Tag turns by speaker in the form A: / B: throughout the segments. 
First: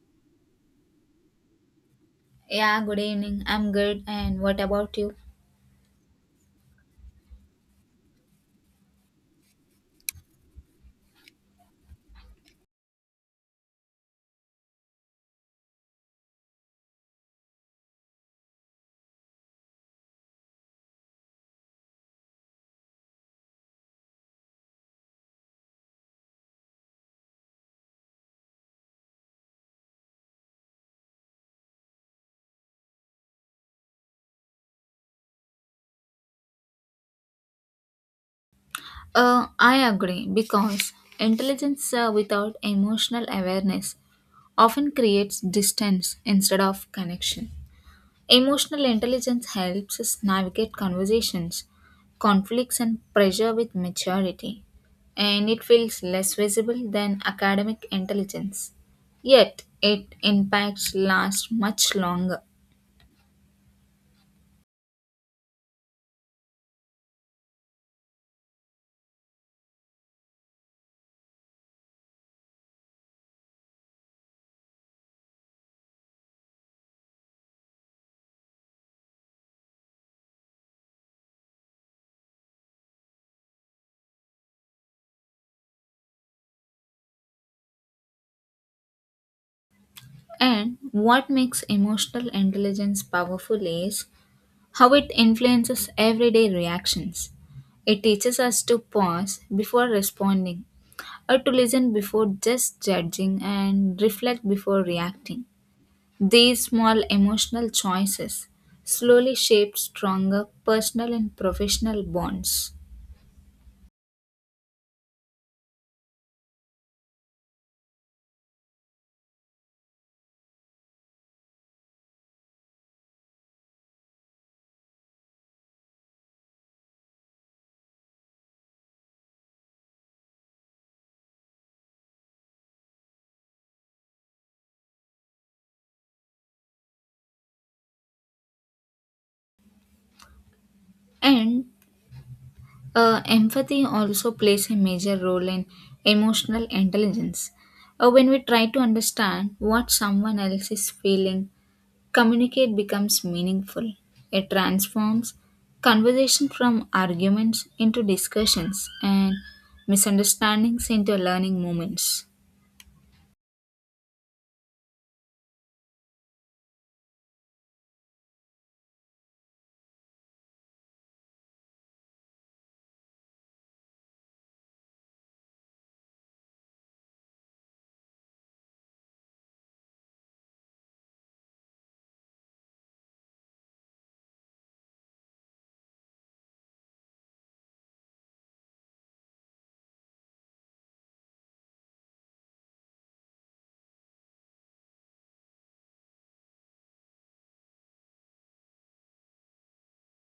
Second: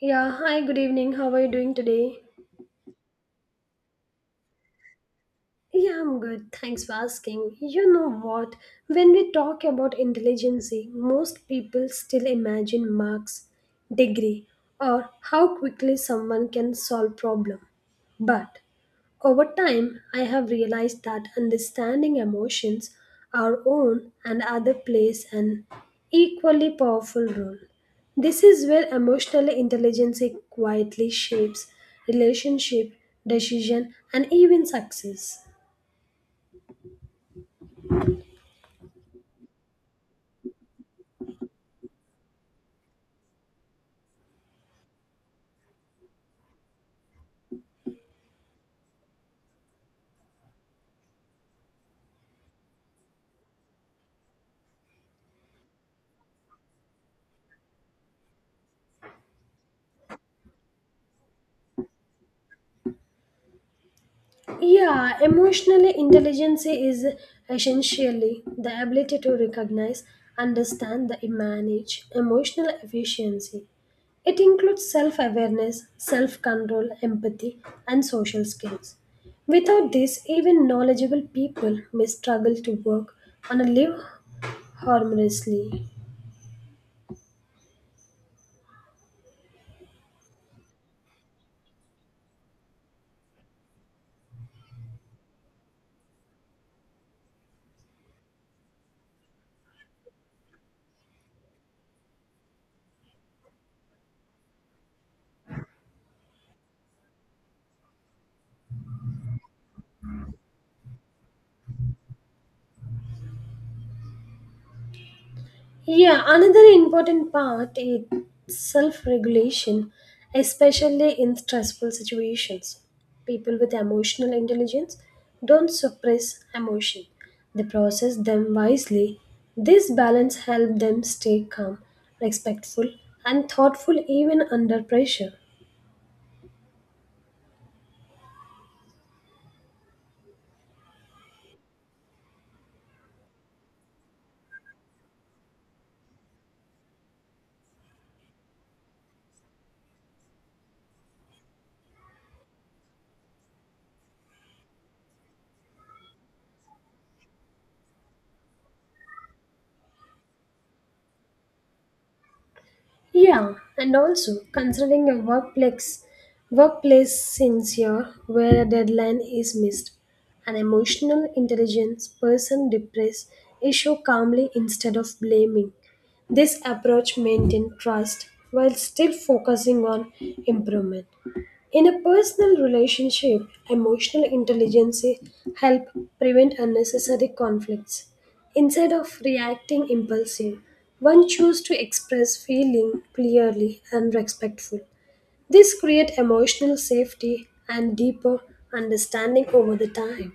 A: Yeah, hi, good evening. How are you doing today?
B: Yeah, good evening. I'm good. And what about you?
A: Yeah, I'm good. Thanks for asking. You know what? When we talk about intelligence, most people still imagine marks, degree, or how quickly someone can solve problem. But over time, I have realized that understanding emotions, our own and other, plays an equally powerful role. This is where emotional intelligence quietly shapes relationship, decision, and even success.
B: I agree because intelligence without emotional awareness often creates distance instead of connection. Emotional intelligence helps us navigate conversations, conflicts, and pressure with maturity, and it feels less visible than academic intelligence. Yet, it impacts last much longer.
A: Yeah, emotional intelligence is essentially the ability to recognize, understand, and manage emotional efficiency. It includes self awareness, self control, empathy, and social skills. Without this, even knowledgeable people may struggle to work on a live harmoniously.
B: And what makes emotional intelligence powerful is how it influences everyday reactions. It teaches us to pause before responding, or to listen before just judging, and reflect before reacting. These small emotional choices slowly shape stronger personal and professional bonds.
A: Yeah, another important part is self regulation, especially in stressful situations. People with emotional intelligence don't suppress emotion, they process them wisely. This balance helps them stay calm, respectful, and thoughtful even under pressure.
B: And empathy also plays a major role in emotional intelligence. When we try to understand what someone else is feeling, communicate becomes meaningful. It transforms conversation from arguments into discussions and misunderstandings into learning moments.
A: Yeah, and also considering a workplace sincere where a deadline is missed. An emotional intelligence person depressed issue calmly instead of blaming. This approach maintains trust while still focusing on improvement. In a personal relationship, emotional intelligence help prevent unnecessary conflicts. Instead of reacting impulsive, one chooses to express feeling clearly and respectful. This create emotional safety and deeper understanding over the time.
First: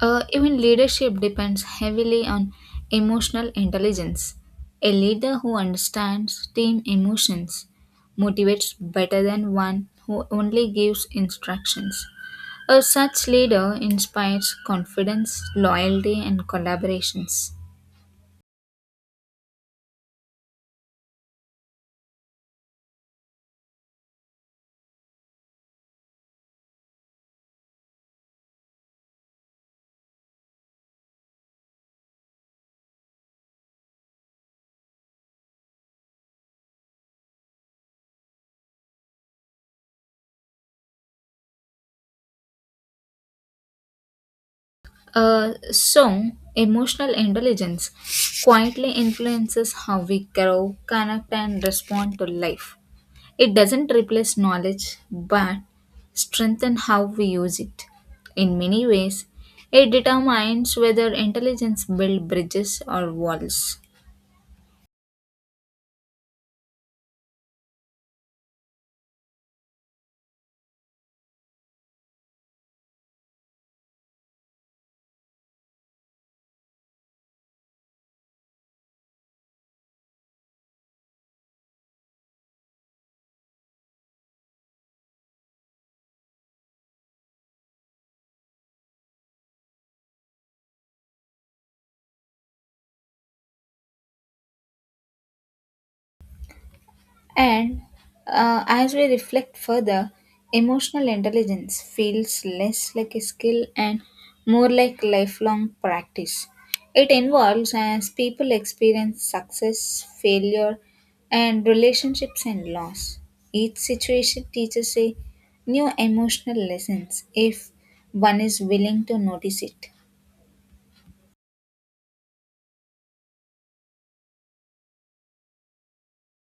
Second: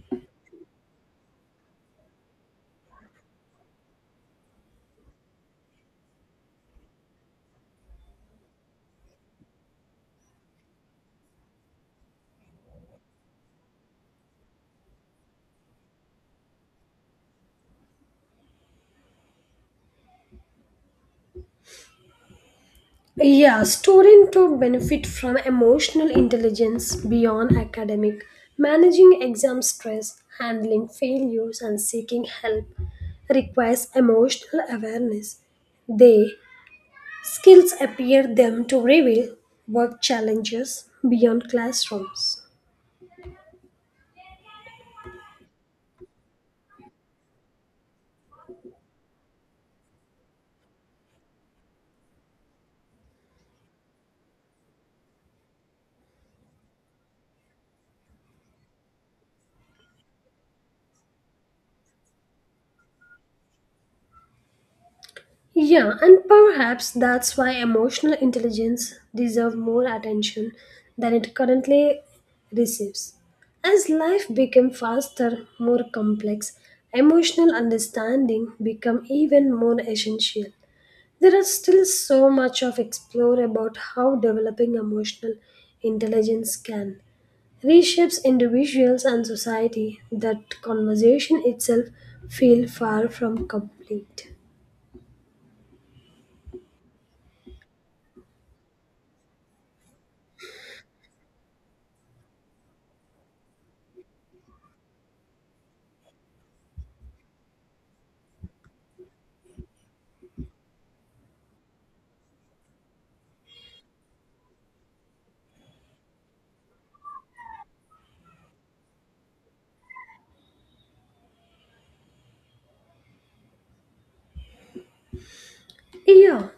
B: Even leadership depends heavily on emotional intelligence. A leader who understands team emotions motivates better than one who only gives instructions. A such leader inspires confidence, loyalty, and collaborations.
A: Yeah, students to benefit from emotional intelligence beyond academic, managing exam stress, handling failures, and seeking help requires emotional awareness. They skills appear them to reveal work challenges beyond classrooms.
B: A song, emotional intelligence, quietly influences how we grow, connect, and respond to life. It doesn't replace knowledge but strengthen how we use it. In many ways, it determines whether intelligence builds bridges or walls.
A: Yeah, and perhaps that's why emotional intelligence deserves more attention than it currently receives. As life becomes faster, more complex, emotional understanding become even more essential. There is still so much of explore about how developing emotional intelligence can reshapes individuals and society that conversation itself feel far from complete.
B: And as we reflect further, emotional intelligence feels less like a skill and more like lifelong practice. It involves as people experience success, failure, and relationships and loss. Each situation teaches a new emotional lessons if one is willing to notice it.
A: Yeah,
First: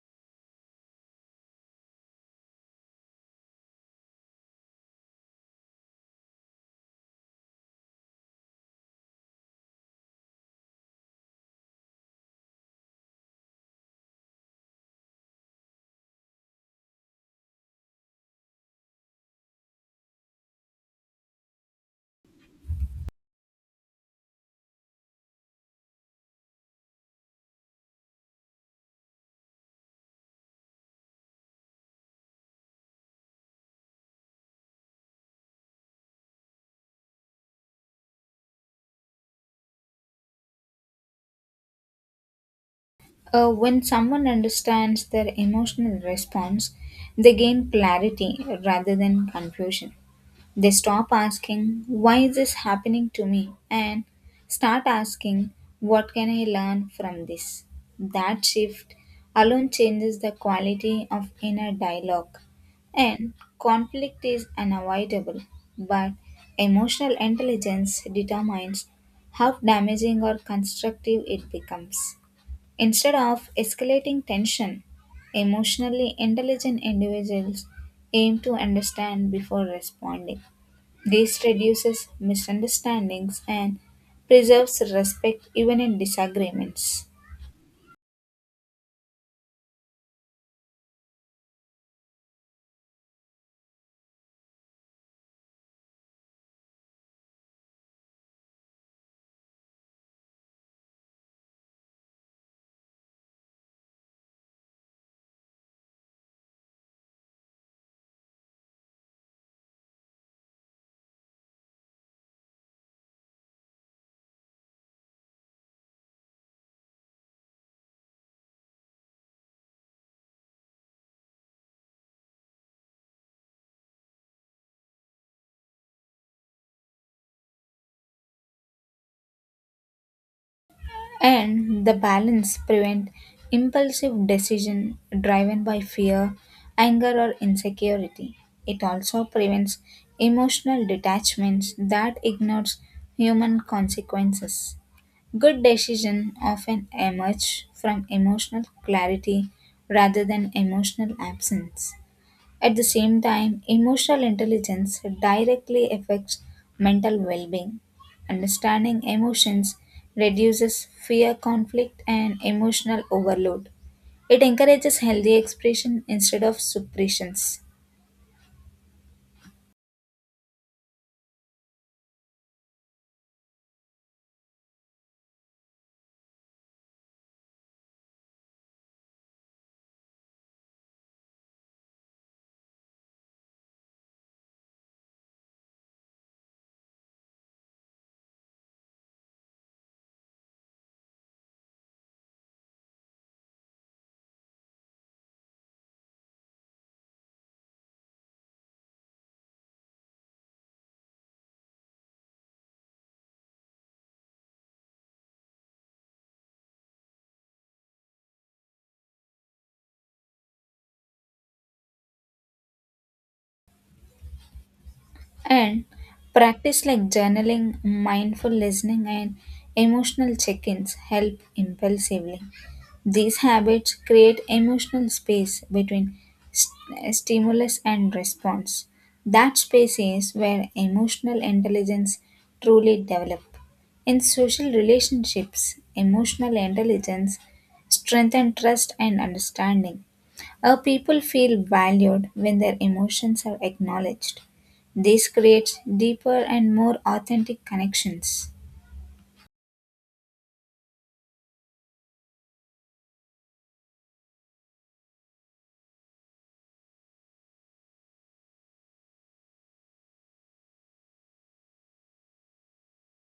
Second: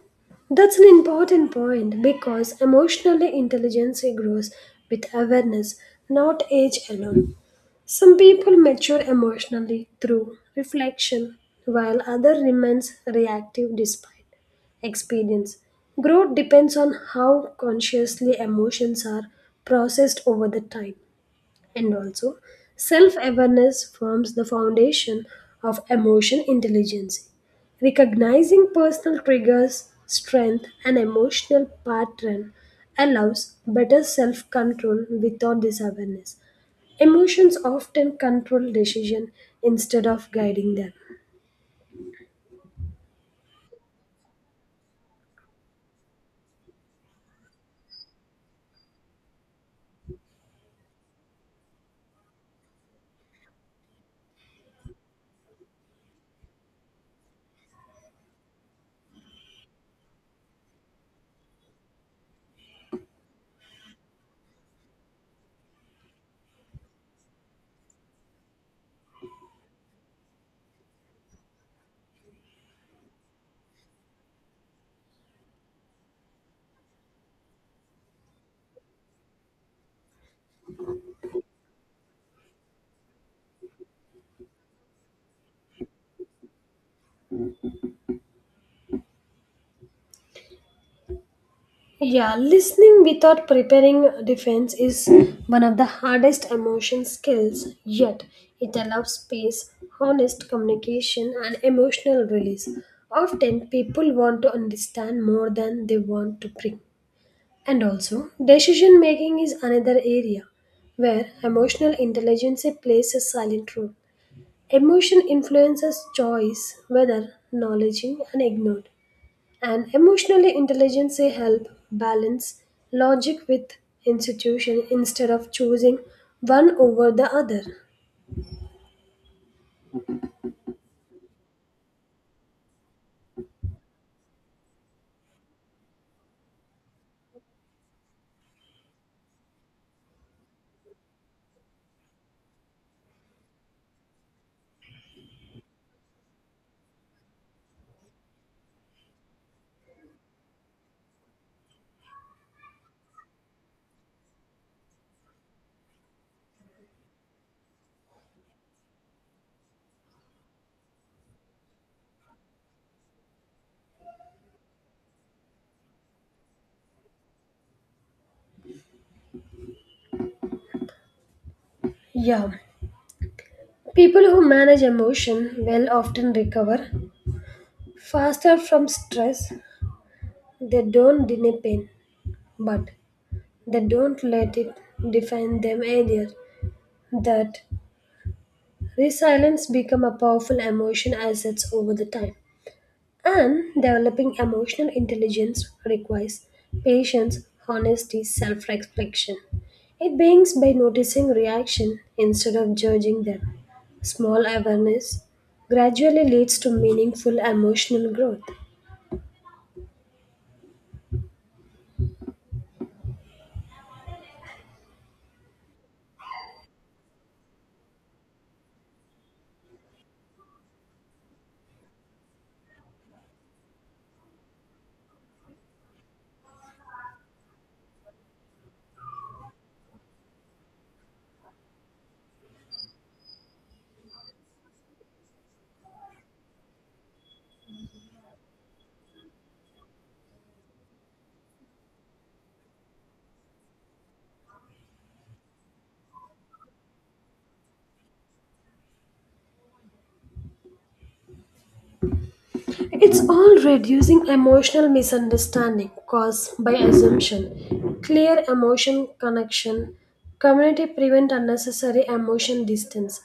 A: that's an important point because emotional intelligence grows with awareness, not age alone. Some people mature emotionally through reflection, while others remains reactive despite experience. Growth depends on how consciously emotions are processed over the time. And also, self awareness forms the foundation of emotion intelligence. Recognizing personal triggers, strength, and emotional pattern allows better self control without this awareness. Emotions often control decision instead of guiding them.
B: When someone understands their emotional response, they gain clarity rather than confusion. They stop asking, "Why is this happening to me?" and start asking, "What can I learn from this?" That shift alone changes the quality of inner dialogue. And conflict is unavoidable, but emotional intelligence determines how damaging or constructive it becomes. Instead of escalating tension, emotionally intelligent individuals aim to understand before responding. This reduces misunderstandings and preserves respect even in disagreements.
A: Yeah, listening without preparing defense is one of the hardest emotion skills, yet it allows space, honest communication, and emotional release. Often, people want to understand more than they want to bring. And also, decision making is another area where emotional intelligence plays a silent role. Emotion influences choice, whether acknowledging and ignored and emotionally intelligence help balance logic with institution instead of choosing one over the other.
B: And the balance prevent impulsive decision driven by fear, anger, or insecurity. It also prevents emotional detachments that ignores human consequences. Good decision often emerge from emotional clarity rather than emotional absence. At the same time, emotional intelligence directly affects mental well being. Understanding emotions reduces fear, conflict, and emotional overload. It encourages healthy expression instead of suppressions.
A: Yeah, people who manage emotion well often recover faster from stress. They don't deny pain, but they don't let it define them either. That resilience become a powerful emotion assets over the time. And developing emotional intelligence requires patience, honesty, self reflection. It begins by noticing reaction instead of judging them. Small awareness gradually leads to meaningful emotional growth.
B: And practice like journaling, mindful listening, and emotional check ins help impulsively. These habits create emotional space between stimulus and response. That space is where emotional intelligence truly develops. In social relationships, emotional intelligence strengthens trust and understanding. Our people feel valued when their emotions are acknowledged. This creates deeper and more authentic connections.
A: It's all reducing emotional misunderstanding caused by assumption. Clear emotion connection. Community prevent unnecessary emotion distance.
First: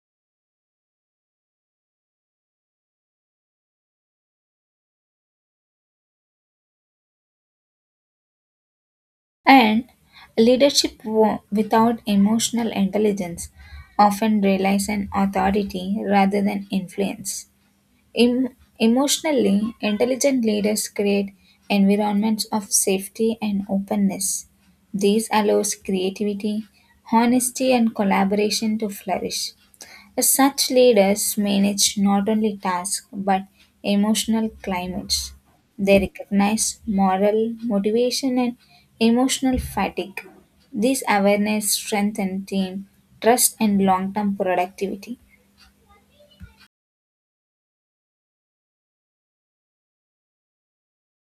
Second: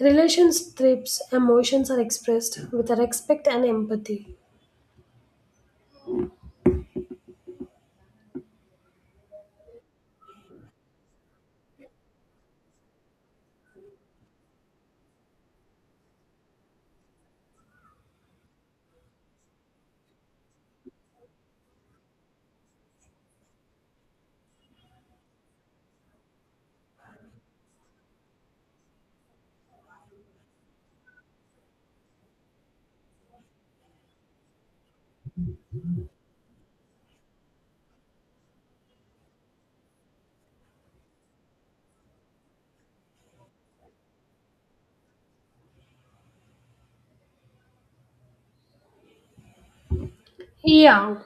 A: Relations trips emotions are expressed with respect and empathy.
B: And leadership without emotional intelligence often relies on authority rather than influence. Em- Emotionally intelligent leaders create environments of safety and openness. This allows creativity, honesty, and collaboration to flourish. Such leaders manage not only tasks but emotional climates. They recognize moral motivation and emotional fatigue. This awareness strengthens team trust and long term productivity.
A: Yeah,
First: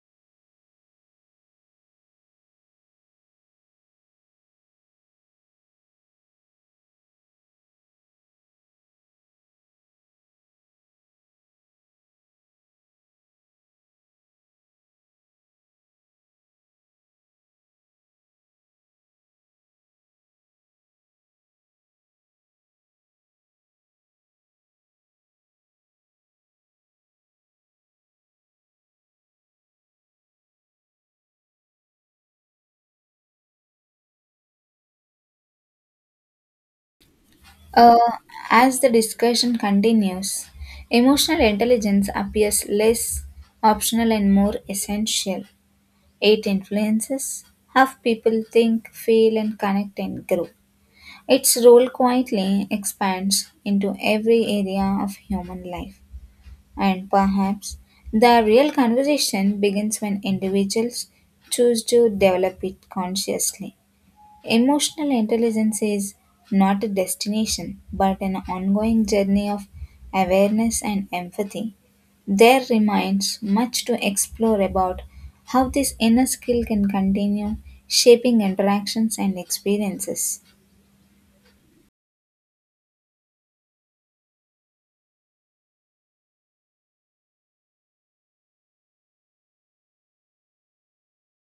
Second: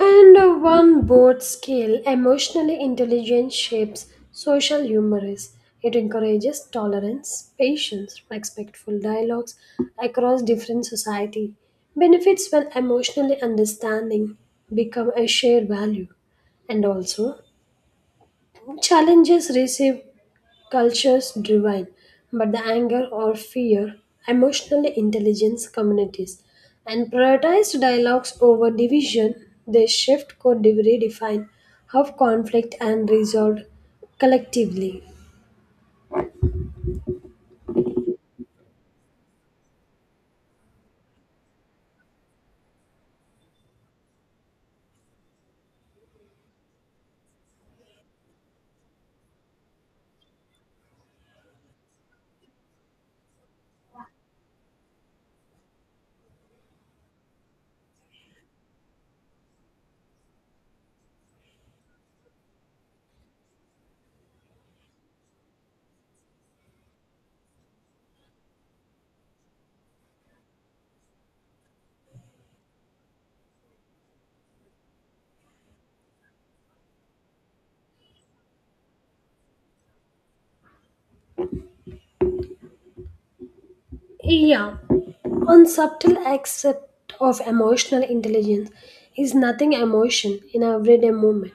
A: and one board scale, emotionally intelligent shapes social humor is. It encourages tolerance, patience, respectful dialogues across different society. Benefits when emotionally understanding become a shared value. And also, challenges receive cultures divine, but the anger or fear, emotionally intelligence communities, and prioritized dialogues over division, they shift could redefine how conflict and resolved collectively.
B: Uh, as the discussion continues, emotional intelligence appears less optional and more essential. It influences how people think, feel, and connect and grow. Its role quietly expands into every area of human life. And perhaps the real conversation begins when individuals choose to develop it consciously. Emotional intelligence is not a destination, but an ongoing journey of awareness and empathy. There remains much to explore about how this inner skill can continue shaping interactions and experiences.
A: Yeah, on subtle accept of emotional intelligence is nothing emotion in everyday movement.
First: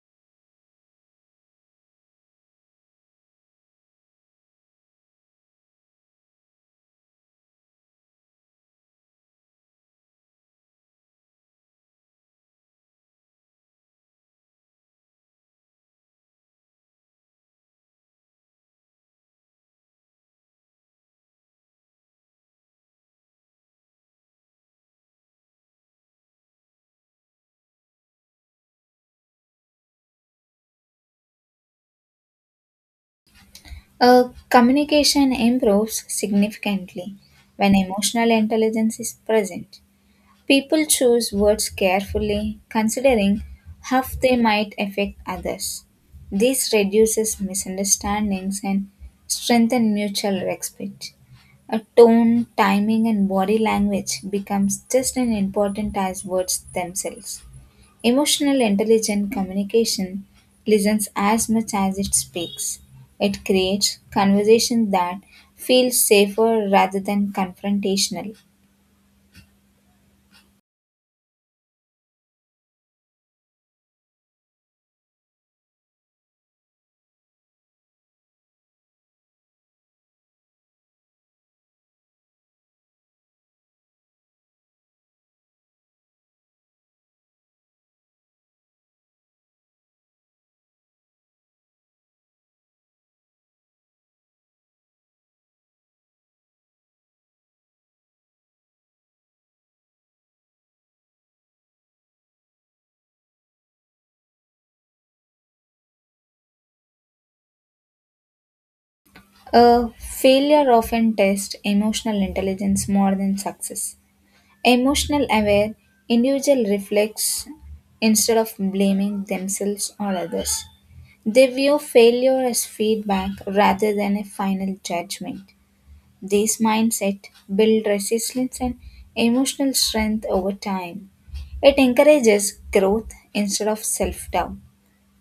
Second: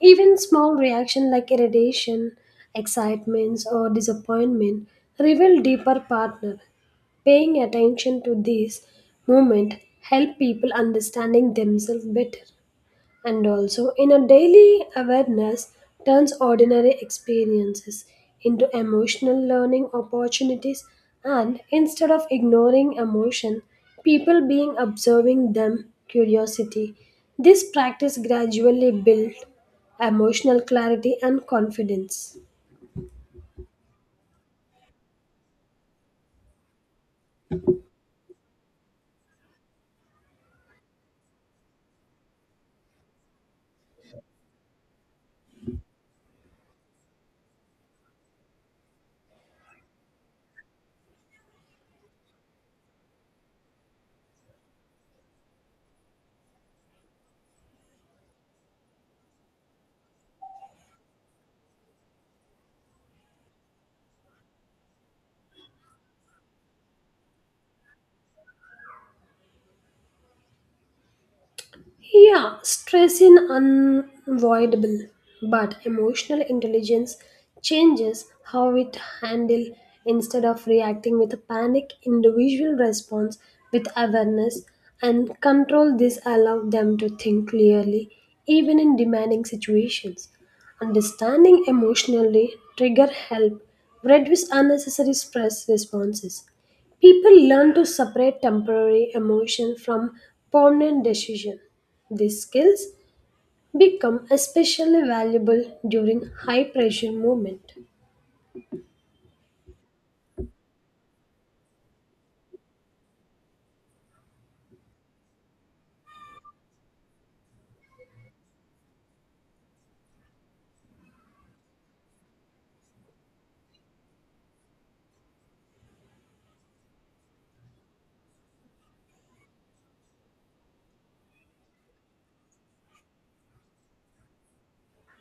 A: Even small reaction like irritation, excitements or disappointment reveal deeper partner. Paying attention to these movement help people understanding themselves better, and also in a daily awareness turns ordinary experiences into emotional learning opportunities, and instead of ignoring emotion people being observing them curiosity. This practice gradually built emotional clarity and confidence.
B: Communication improves significantly when emotional intelligence is present. People choose words carefully, considering how they might affect others. This reduces misunderstandings and strengthens mutual respect. A tone, timing, and body language becomes just as important as words themselves. Emotional intelligent communication listens as much as it speaks. It creates conversation that feels safer rather than confrontational.
A: Yeah, stress is unavoidable, but emotional intelligence changes how we handle instead of reacting with a panic individual response with awareness and control. This allows them to think clearly even in demanding situations. Understanding emotionally trigger help reduce unnecessary stress responses. People learn to separate temporary emotion from permanent decision. These skills become especially valuable during high pressure movement.
B: Failure often tests emotional intelligence more than success. Emotional aware individual reflects instead of blaming themselves or others. They view failure as feedback rather than a final judgment. This mindset builds resilience and emotional strength over time. It encourages growth instead of self doubt.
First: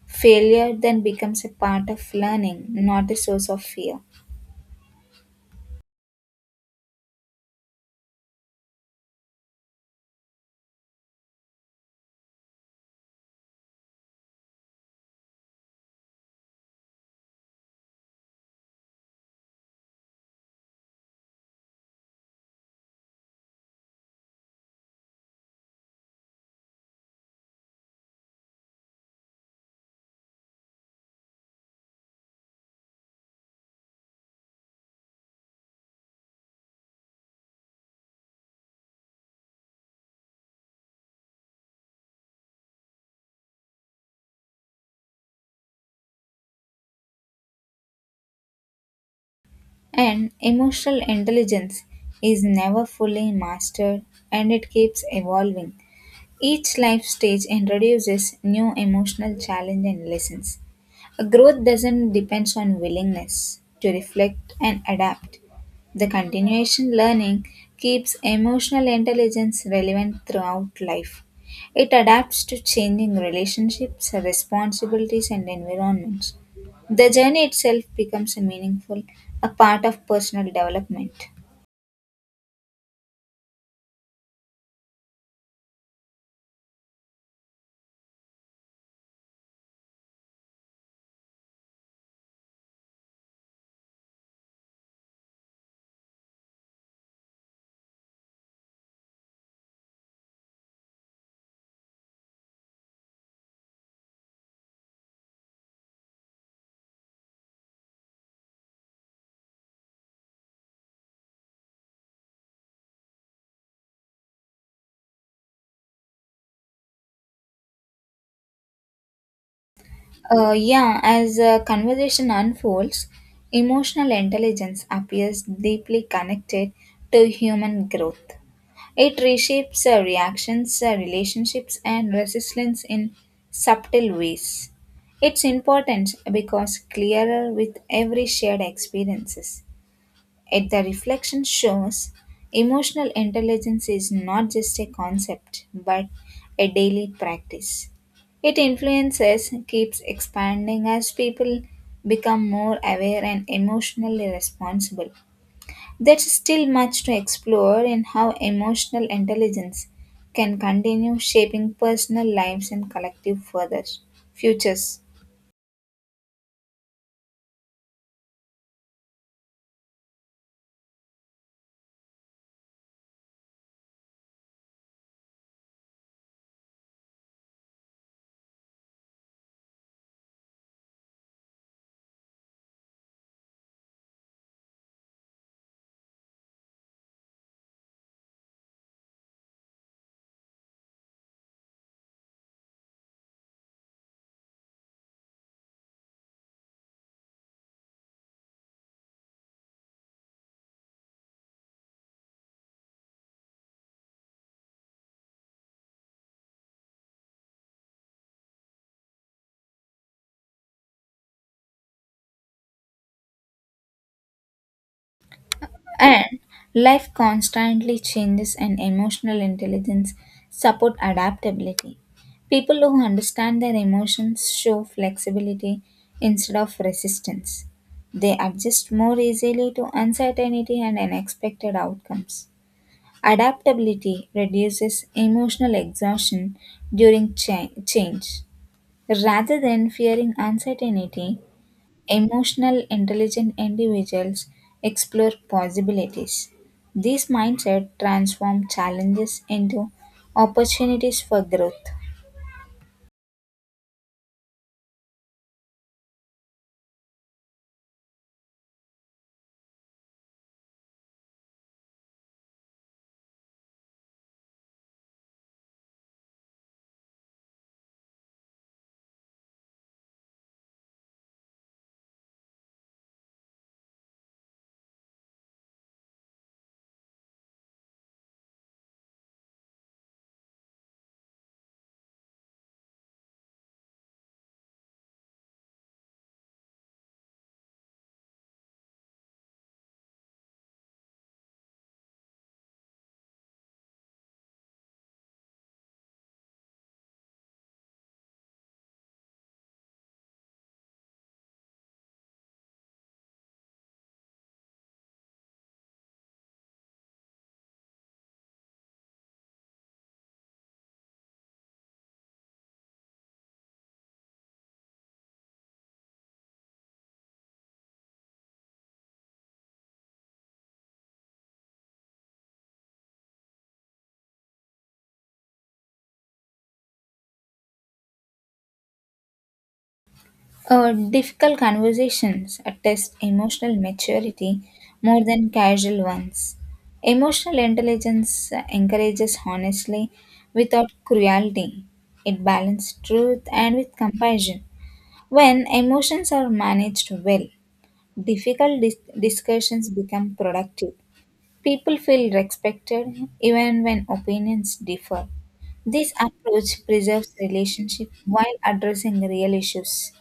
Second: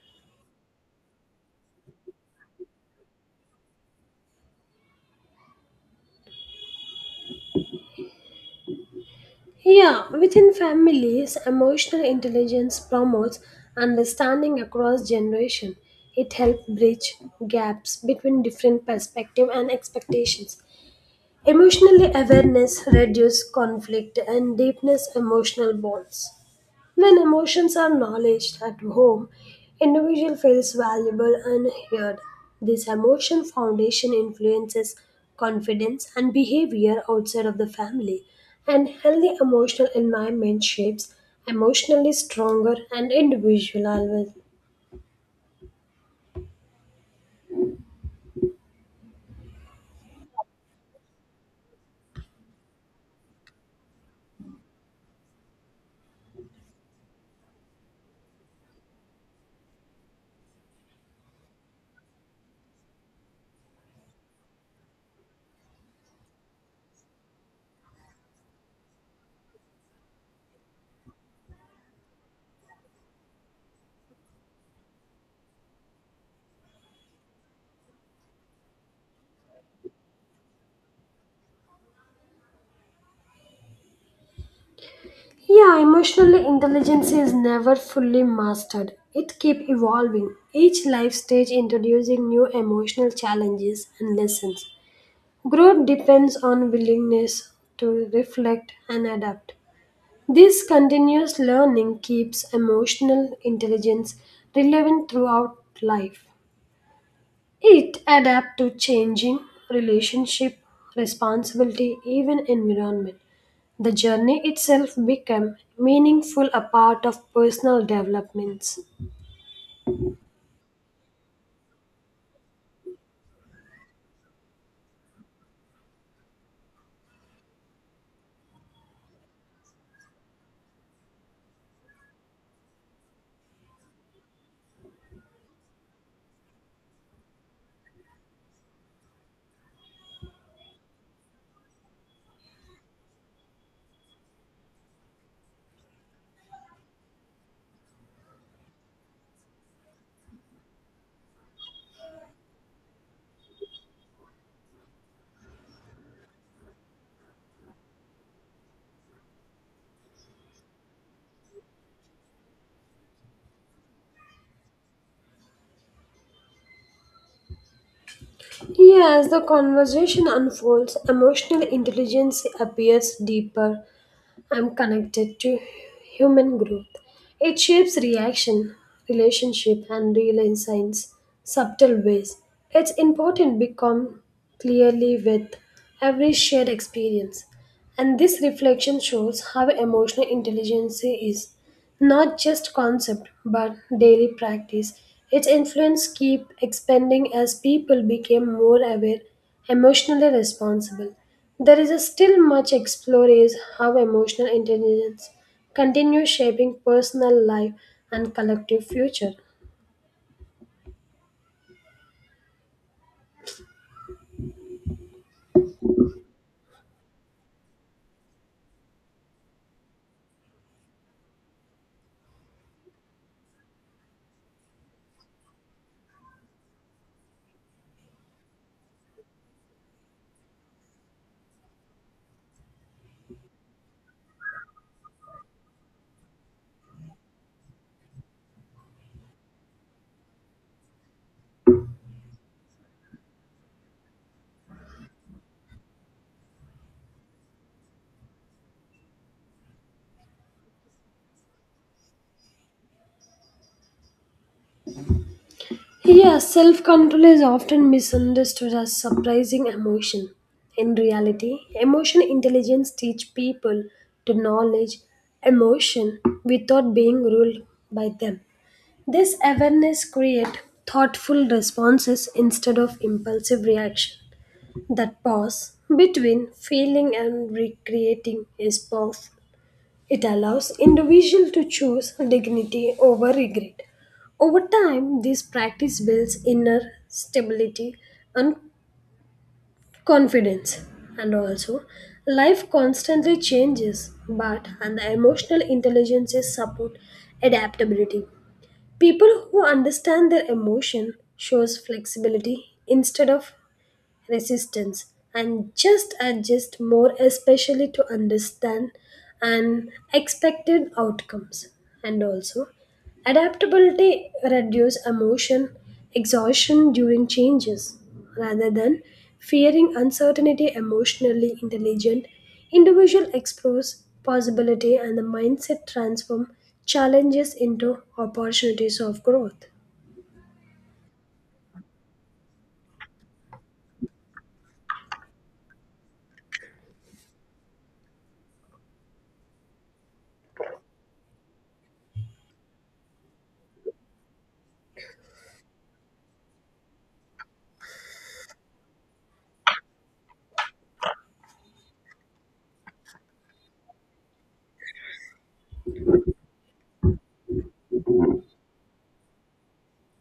B: Failure then becomes a part of learning, not a source of fear.
A: Yeah, within families, emotional intelligence promotes understanding across generation. It helps bridge gaps between different perspectives and expectations. Emotional awareness reduces conflict and deepens emotional bonds. When emotions are acknowledged at home, individual feels valuable and heard. This emotion foundation influences confidence and behavior outside of the family, and healthy emotional environment shapes emotionally stronger and individual.
B: And emotional intelligence is never fully mastered and it keeps evolving. Each life stage introduces new emotional challenge and lessons. A growth doesn't depend on willingness to reflect and adapt. The continuation learning keeps emotional intelligence relevant throughout life. It adapts to changing relationships, responsibilities, and environments. The journey itself becomes a meaningful, a part of personal development.
A: Yeah, emotional intelligence is never fully mastered. It keeps evolving, each life stage introducing new emotional challenges and lessons. Growth depends on willingness to reflect and adapt. This continuous learning keeps emotional intelligence relevant throughout life. It adapts to changing relationship, responsibility, even environment. The journey itself became meaningful a part of personal developments.
B: Yeah, as a conversation unfolds, emotional intelligence appears deeply connected to human growth. It reshapes reactions, relationships, and resilience in subtle ways. It's important because clearer with every shared experiences. Yet the reflection shows emotional intelligence is not just a concept but a daily practice. It influences, keeps expanding as people become more aware and emotionally responsible. There's still much to explore in how emotional intelligence can continue shaping personal lives and collective further futures.
A: Yeah, as the conversation unfolds, emotional intelligence appears deeper and connected to human growth. It shapes reaction, relationship, and real insights subtle ways. It's important become clearly with every shared experience. And this reflection shows how emotional intelligence is not just concept, but daily practice. Its influence keep expanding as people became more aware, emotionally responsible. There is a still much explore is how emotional intelligence continues shaping personal life and collective future.
B: And life constantly changes, and emotional intelligence support adaptability. People who understand their emotions show flexibility instead of resistance. They adjust more easily to uncertainty and unexpected outcomes. Adaptability reduces emotional exhaustion during change. Rather than fearing uncertainty, emotional intelligent individuals explore possibilities. This mindset transforms challenges into opportunities for growth.
A: Yeah, self control is often misunderstood as surprising emotion. In reality, emotion intelligence teach people to knowledge emotion without being ruled by them. This awareness create thoughtful responses instead of impulsive reaction. That pause between feeling and recreating is powerful. It allows individual to choose dignity over regret. Over time, this practice builds inner stability and confidence. And also, life constantly changes, but and the emotional intelligence is support adaptability. People who understand their emotion shows flexibility instead of resistance, and just adjust more especially to understand unexpected outcomes. And also, adaptability reduce emotion exhaustion during changes rather than fearing uncertainty. Emotionally intelligent individual explores possibility, and the mindset transform challenges into opportunities of growth.
B: Difficult conversations attest emotional maturity more than casual ones. Emotional intelligence encourages honestly without cruelty. It balances truth and with compassion. When emotions are managed well, difficult discussions become productive. People feel respected even when opinions differ. This approach preserves relationship while addressing real issues.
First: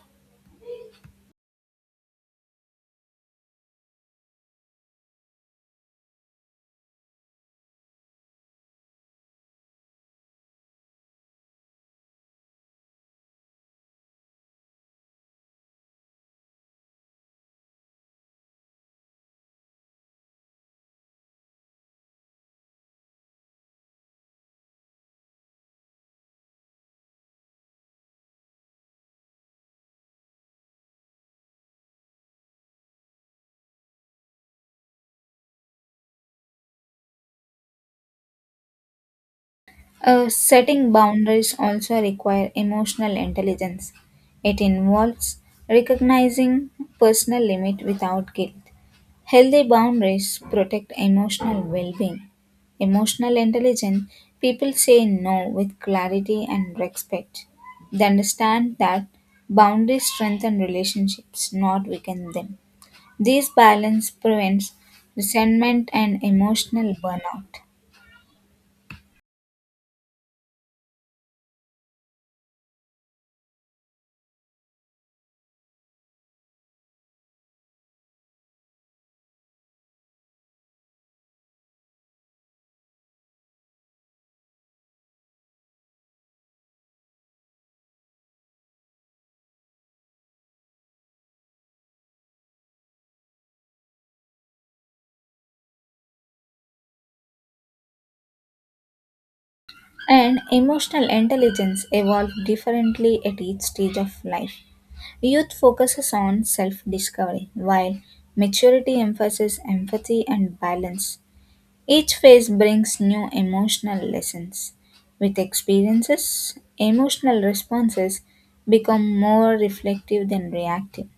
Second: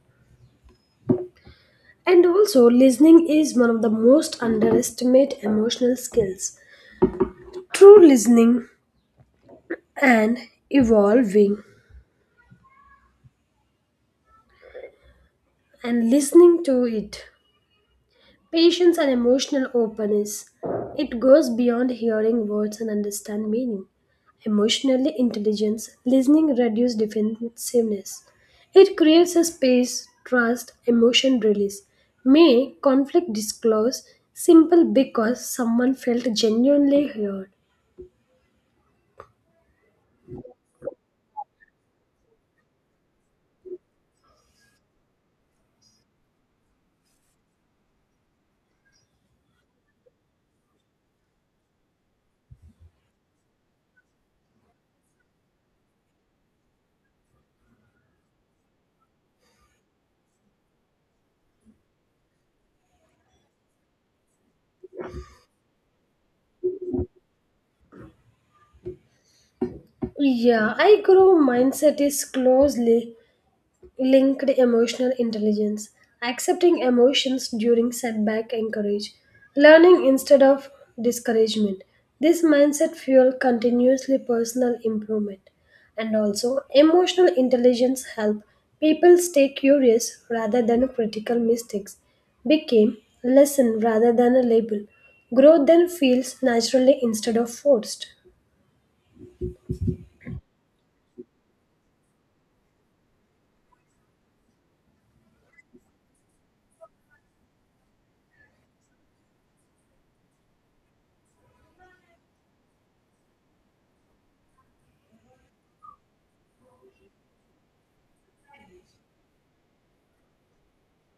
A: And also, listening is one of the most underestimated emotional skills. True listening and evolving and listening to it. Patience and emotional openness. It goes beyond hearing words and understand meaning. Emotionally intelligence, listening reduces defensiveness. It creates a space, trust, emotion release. May conflict disclose simple because someone felt genuinely heard.
B: Setting boundaries also require emotional intelligence. It involves recognizing personal limit without guilt. Healthy boundaries protect emotional well being. Emotional intelligent people say no with clarity and respect. They understand that boundaries strengthen relationships, not weaken them. This balance prevents resentment and emotional burnout.
A: Yeah, I grow mindset is closely linked emotional intelligence. Accepting emotions during setback encourage learning instead of discouragement. This mindset fuel continuously personal improvement, and also emotional intelligence help people stay curious rather than critical. Mistakes became lesson rather than a label. Growth then feels naturally instead of forced.
B: And emotional intelligence evolves differently at each stage of life. Youth focuses on self discovery, while maturity emphasizes empathy and balance. Each phase brings new emotional lessons. With experiences, emotional responses become more reflective than reactive.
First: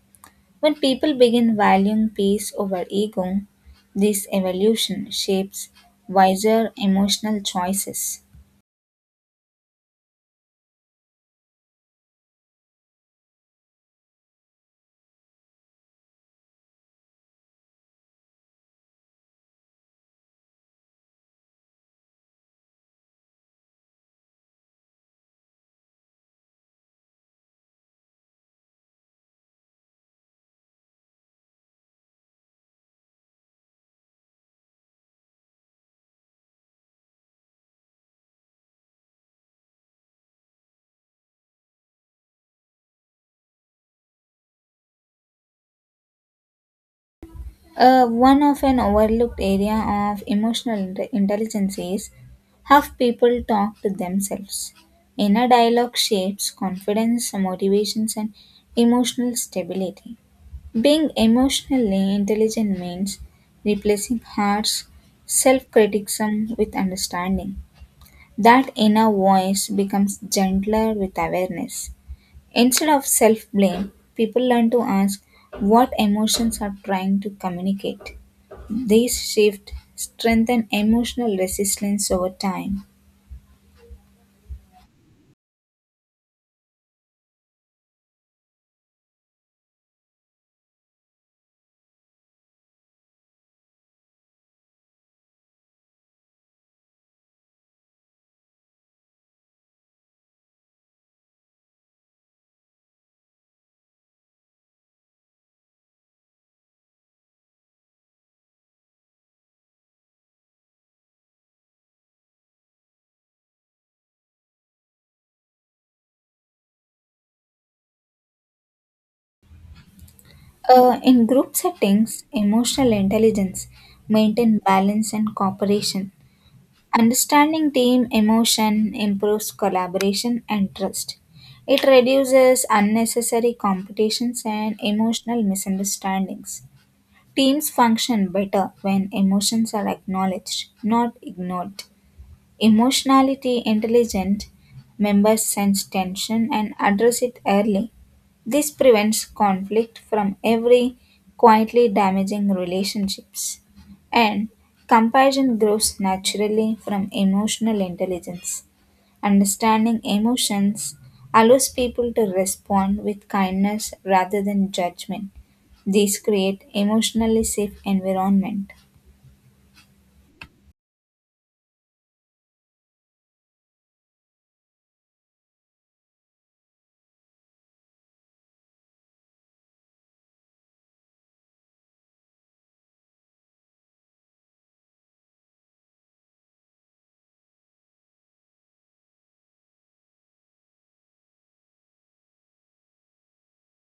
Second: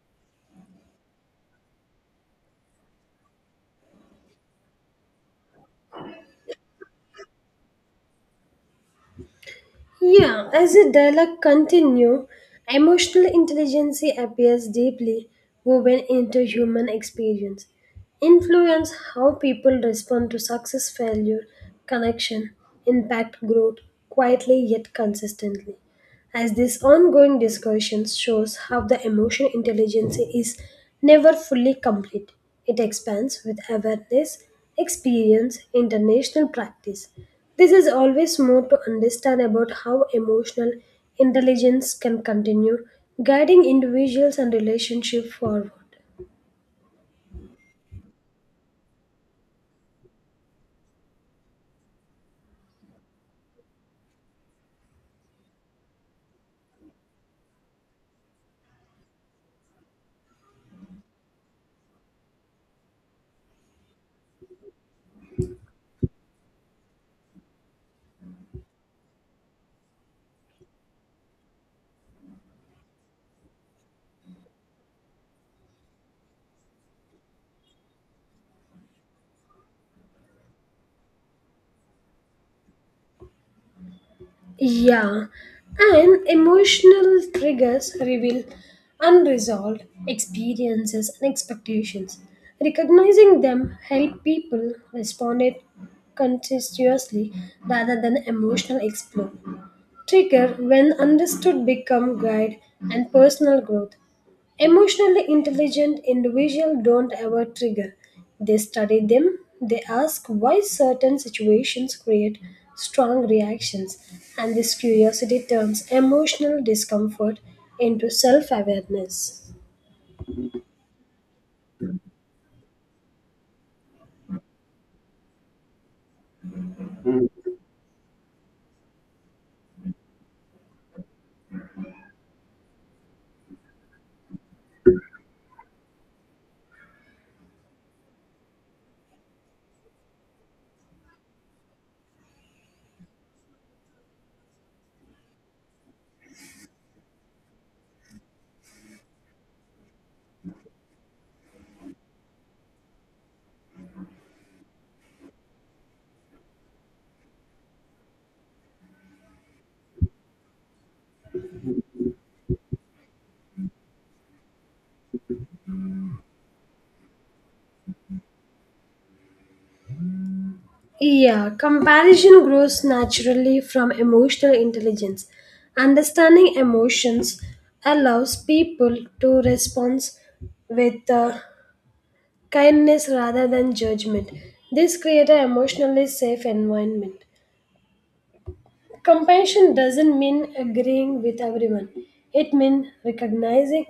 B: When people begin valuing peace over ego, this evolution shapes wiser emotional choices.
A: Yeah, as the dialogue continues, emotional intelligence appears deeply woven into human experience, influence how people respond to success, failure, connection, impact, growth, quietly yet consistently as this ongoing discussion shows how the emotional intelligence is never fully complete. It expands with awareness, experience, international practice. This is always more to understand about how emotional intelligence can continue guiding individuals and relationship forward.
B: One often overlooked area of emotional intelligence is how people talk to themselves. Inner dialogue shapes confidence, motivations, and emotional stability. Being emotionally intelligent means replacing harsh self criticism with understanding. That inner voice becomes gentler with awareness. Instead of self blame, people learn to ask what emotions are trying to communicate. These shifts strengthen emotional resilience over time.
A: Yeah, and emotional triggers reveal unresolved experiences and expectations. Recognizing them help people respond it conscientiously rather than emotional explode. Trigger, when understood, become guide and personal growth. Emotionally intelligent individuals don't ever trigger. They study them, they ask why certain situations create strong reactions, and this curiosity turns emotional discomfort into self awareness.
B: In group settings, emotional intelligence maintain balance and cooperation. Understanding team emotion improves collaboration and trust. It reduces unnecessary competitions and emotional misunderstandings. Teams function better when emotions are acknowledged, not ignored. Emotionally intelligent members sense tension and address it early. This prevents conflict from every quietly damaging relationships. And compassion grows naturally from emotional intelligence. Understanding emotions allows people to respond with kindness rather than judgment. These create emotionally safe environment.
A: Yeah, comparison grows naturally from emotional intelligence. Understanding emotions allows people to respond with kindness rather than judgment. This creates an emotionally safe environment. Compassion doesn't mean agreeing with everyone. It means recognizing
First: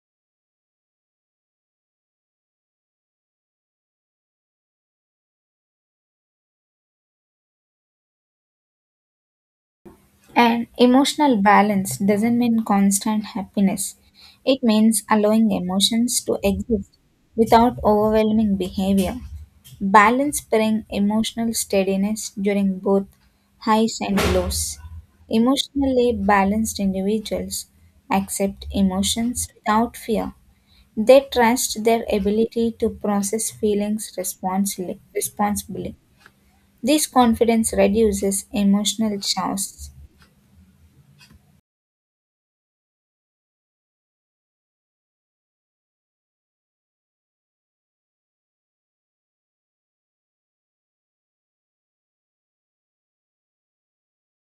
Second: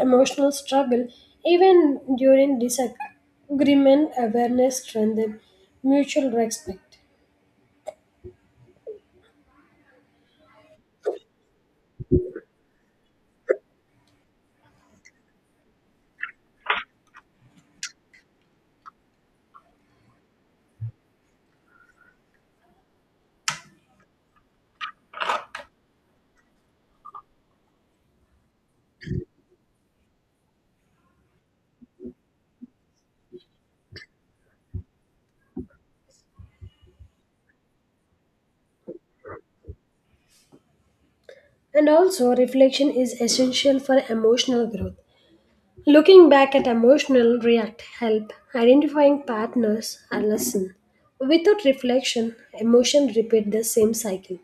A: emotional struggle even during disagreement, awareness strengthens mutual respect.
B: And emotional balance doesn't mean constant happiness. It means allowing emotions to exist without overwhelming behavior. Balance brings emotional steadiness during both highs and lows. Emotionally balanced individuals accept emotions without fear. They trust their ability to process feelings responsibly. This confidence reduces emotional chaos.
A: And also, reflection is essential for emotional growth. Looking back at emotional react help identifying partners a lesson. Without reflection, emotion repeat the same cycle.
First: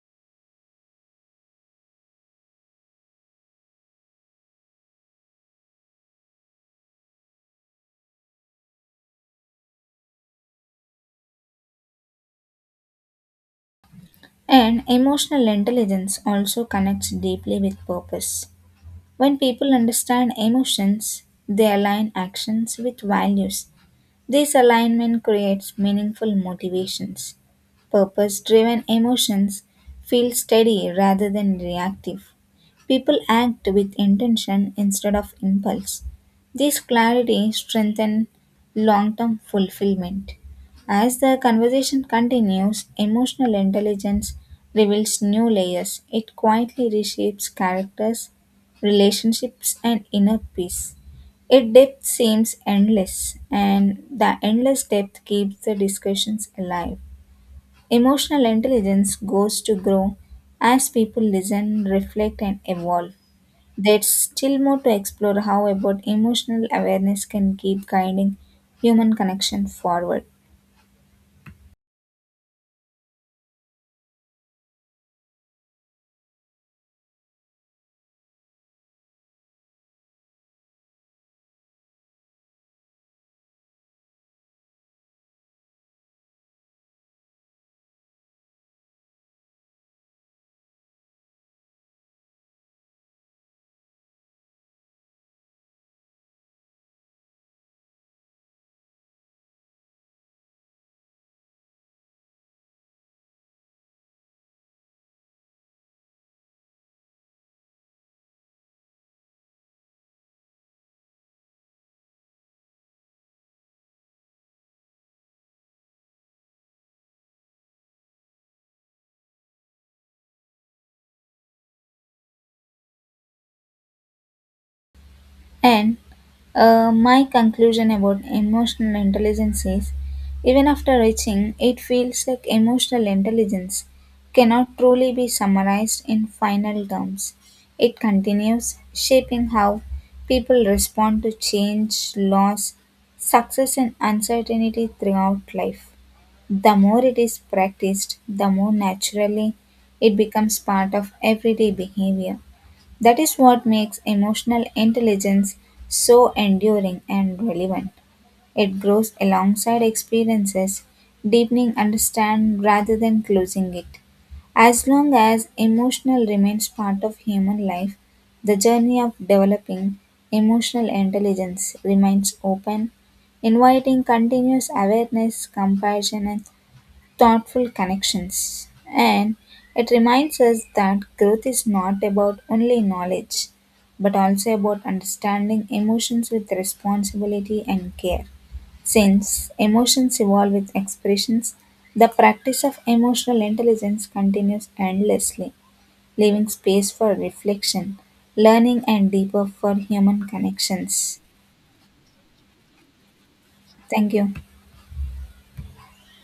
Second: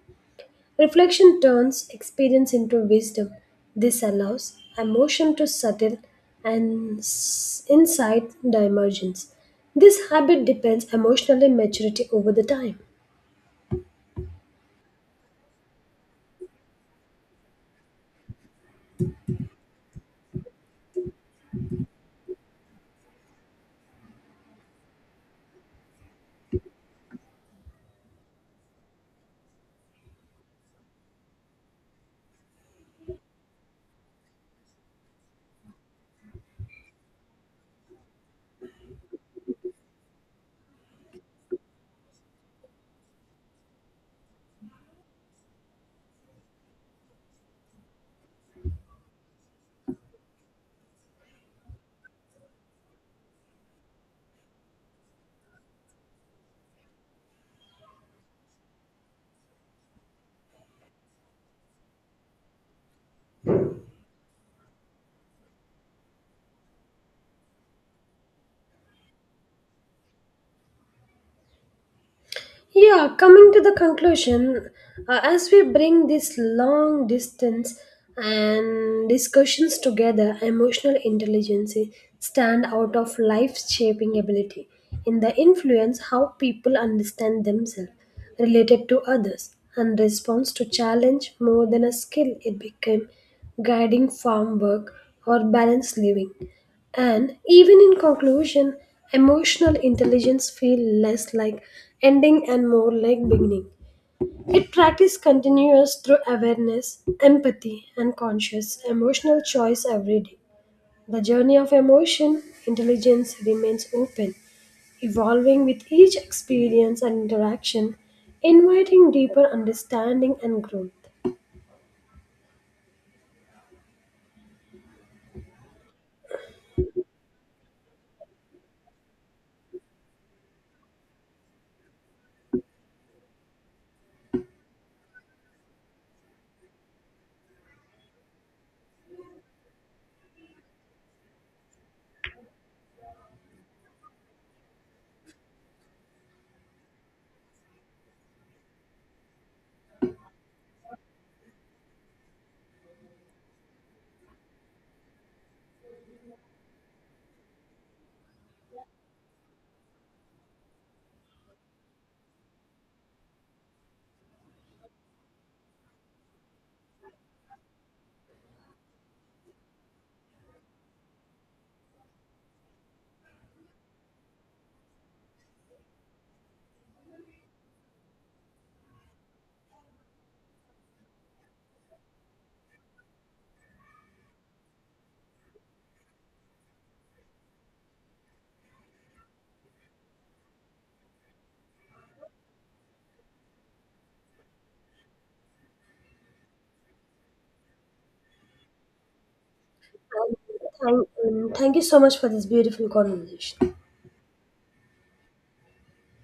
A: Reflection turns experience into wisdom. This allows emotion to settle and s- insight the emergence. This habit depends emotionally maturity over the time.
B: And emotional intelligence also connects deeply with purpose. When people understand emotions, they align actions with values. This alignment creates meaningful motivations. Purpose driven emotions feel steady rather than reactive. People act with intention instead of impulse. This clarity strengthens long term fulfillment. As the conversation continues, emotional intelligence reveals new layers. It quietly reshapes characters, relationships, and inner peace. Its depth seems endless, and the endless depth keeps the discussions alive. Emotional intelligence goes to grow as people listen, reflect, and evolve. There's still more to explore, how about emotional awareness can keep guiding human connection forward.
A: Yeah, coming to the conclusion, as we bring this long distance and discussions together, emotional intelligence stand out of life-shaping ability in the influence how people understand themselves, related to others, and response to challenge more than a skill. It became guiding farm work or balanced living. And even in conclusion, emotional intelligence feels less like ending and more like beginning. It practice continuous through awareness, empathy, and conscious emotional choice every day. The journey of emotion intelligence remains open, evolving with each experience and interaction, inviting deeper understanding and growth.
B: And my conclusion about emotional intelligence is even after reaching, it feels like emotional intelligence cannot truly be summarized in final terms. It continues shaping how people respond to change, loss, success, and uncertainty throughout life. The more it is practiced, the more naturally it becomes part of everyday behavior that is what makes emotional intelligence so enduring and relevant. It grows alongside experiences, deepening understanding rather than closing it. As long as emotional remains part of human life, the journey of developing emotional intelligence remains open, inviting continuous awareness, compassion, and thoughtful connections. And it reminds us that growth is not about only knowledge, but also about understanding emotions with responsibility and care. Since emotions evolve with expressions, the practice of emotional intelligence continues endlessly, leaving space for reflection, learning, and deeper for human
A: And thank,
B: connections.
A: and thank you so much for this beautiful conversation.
B: Thank you.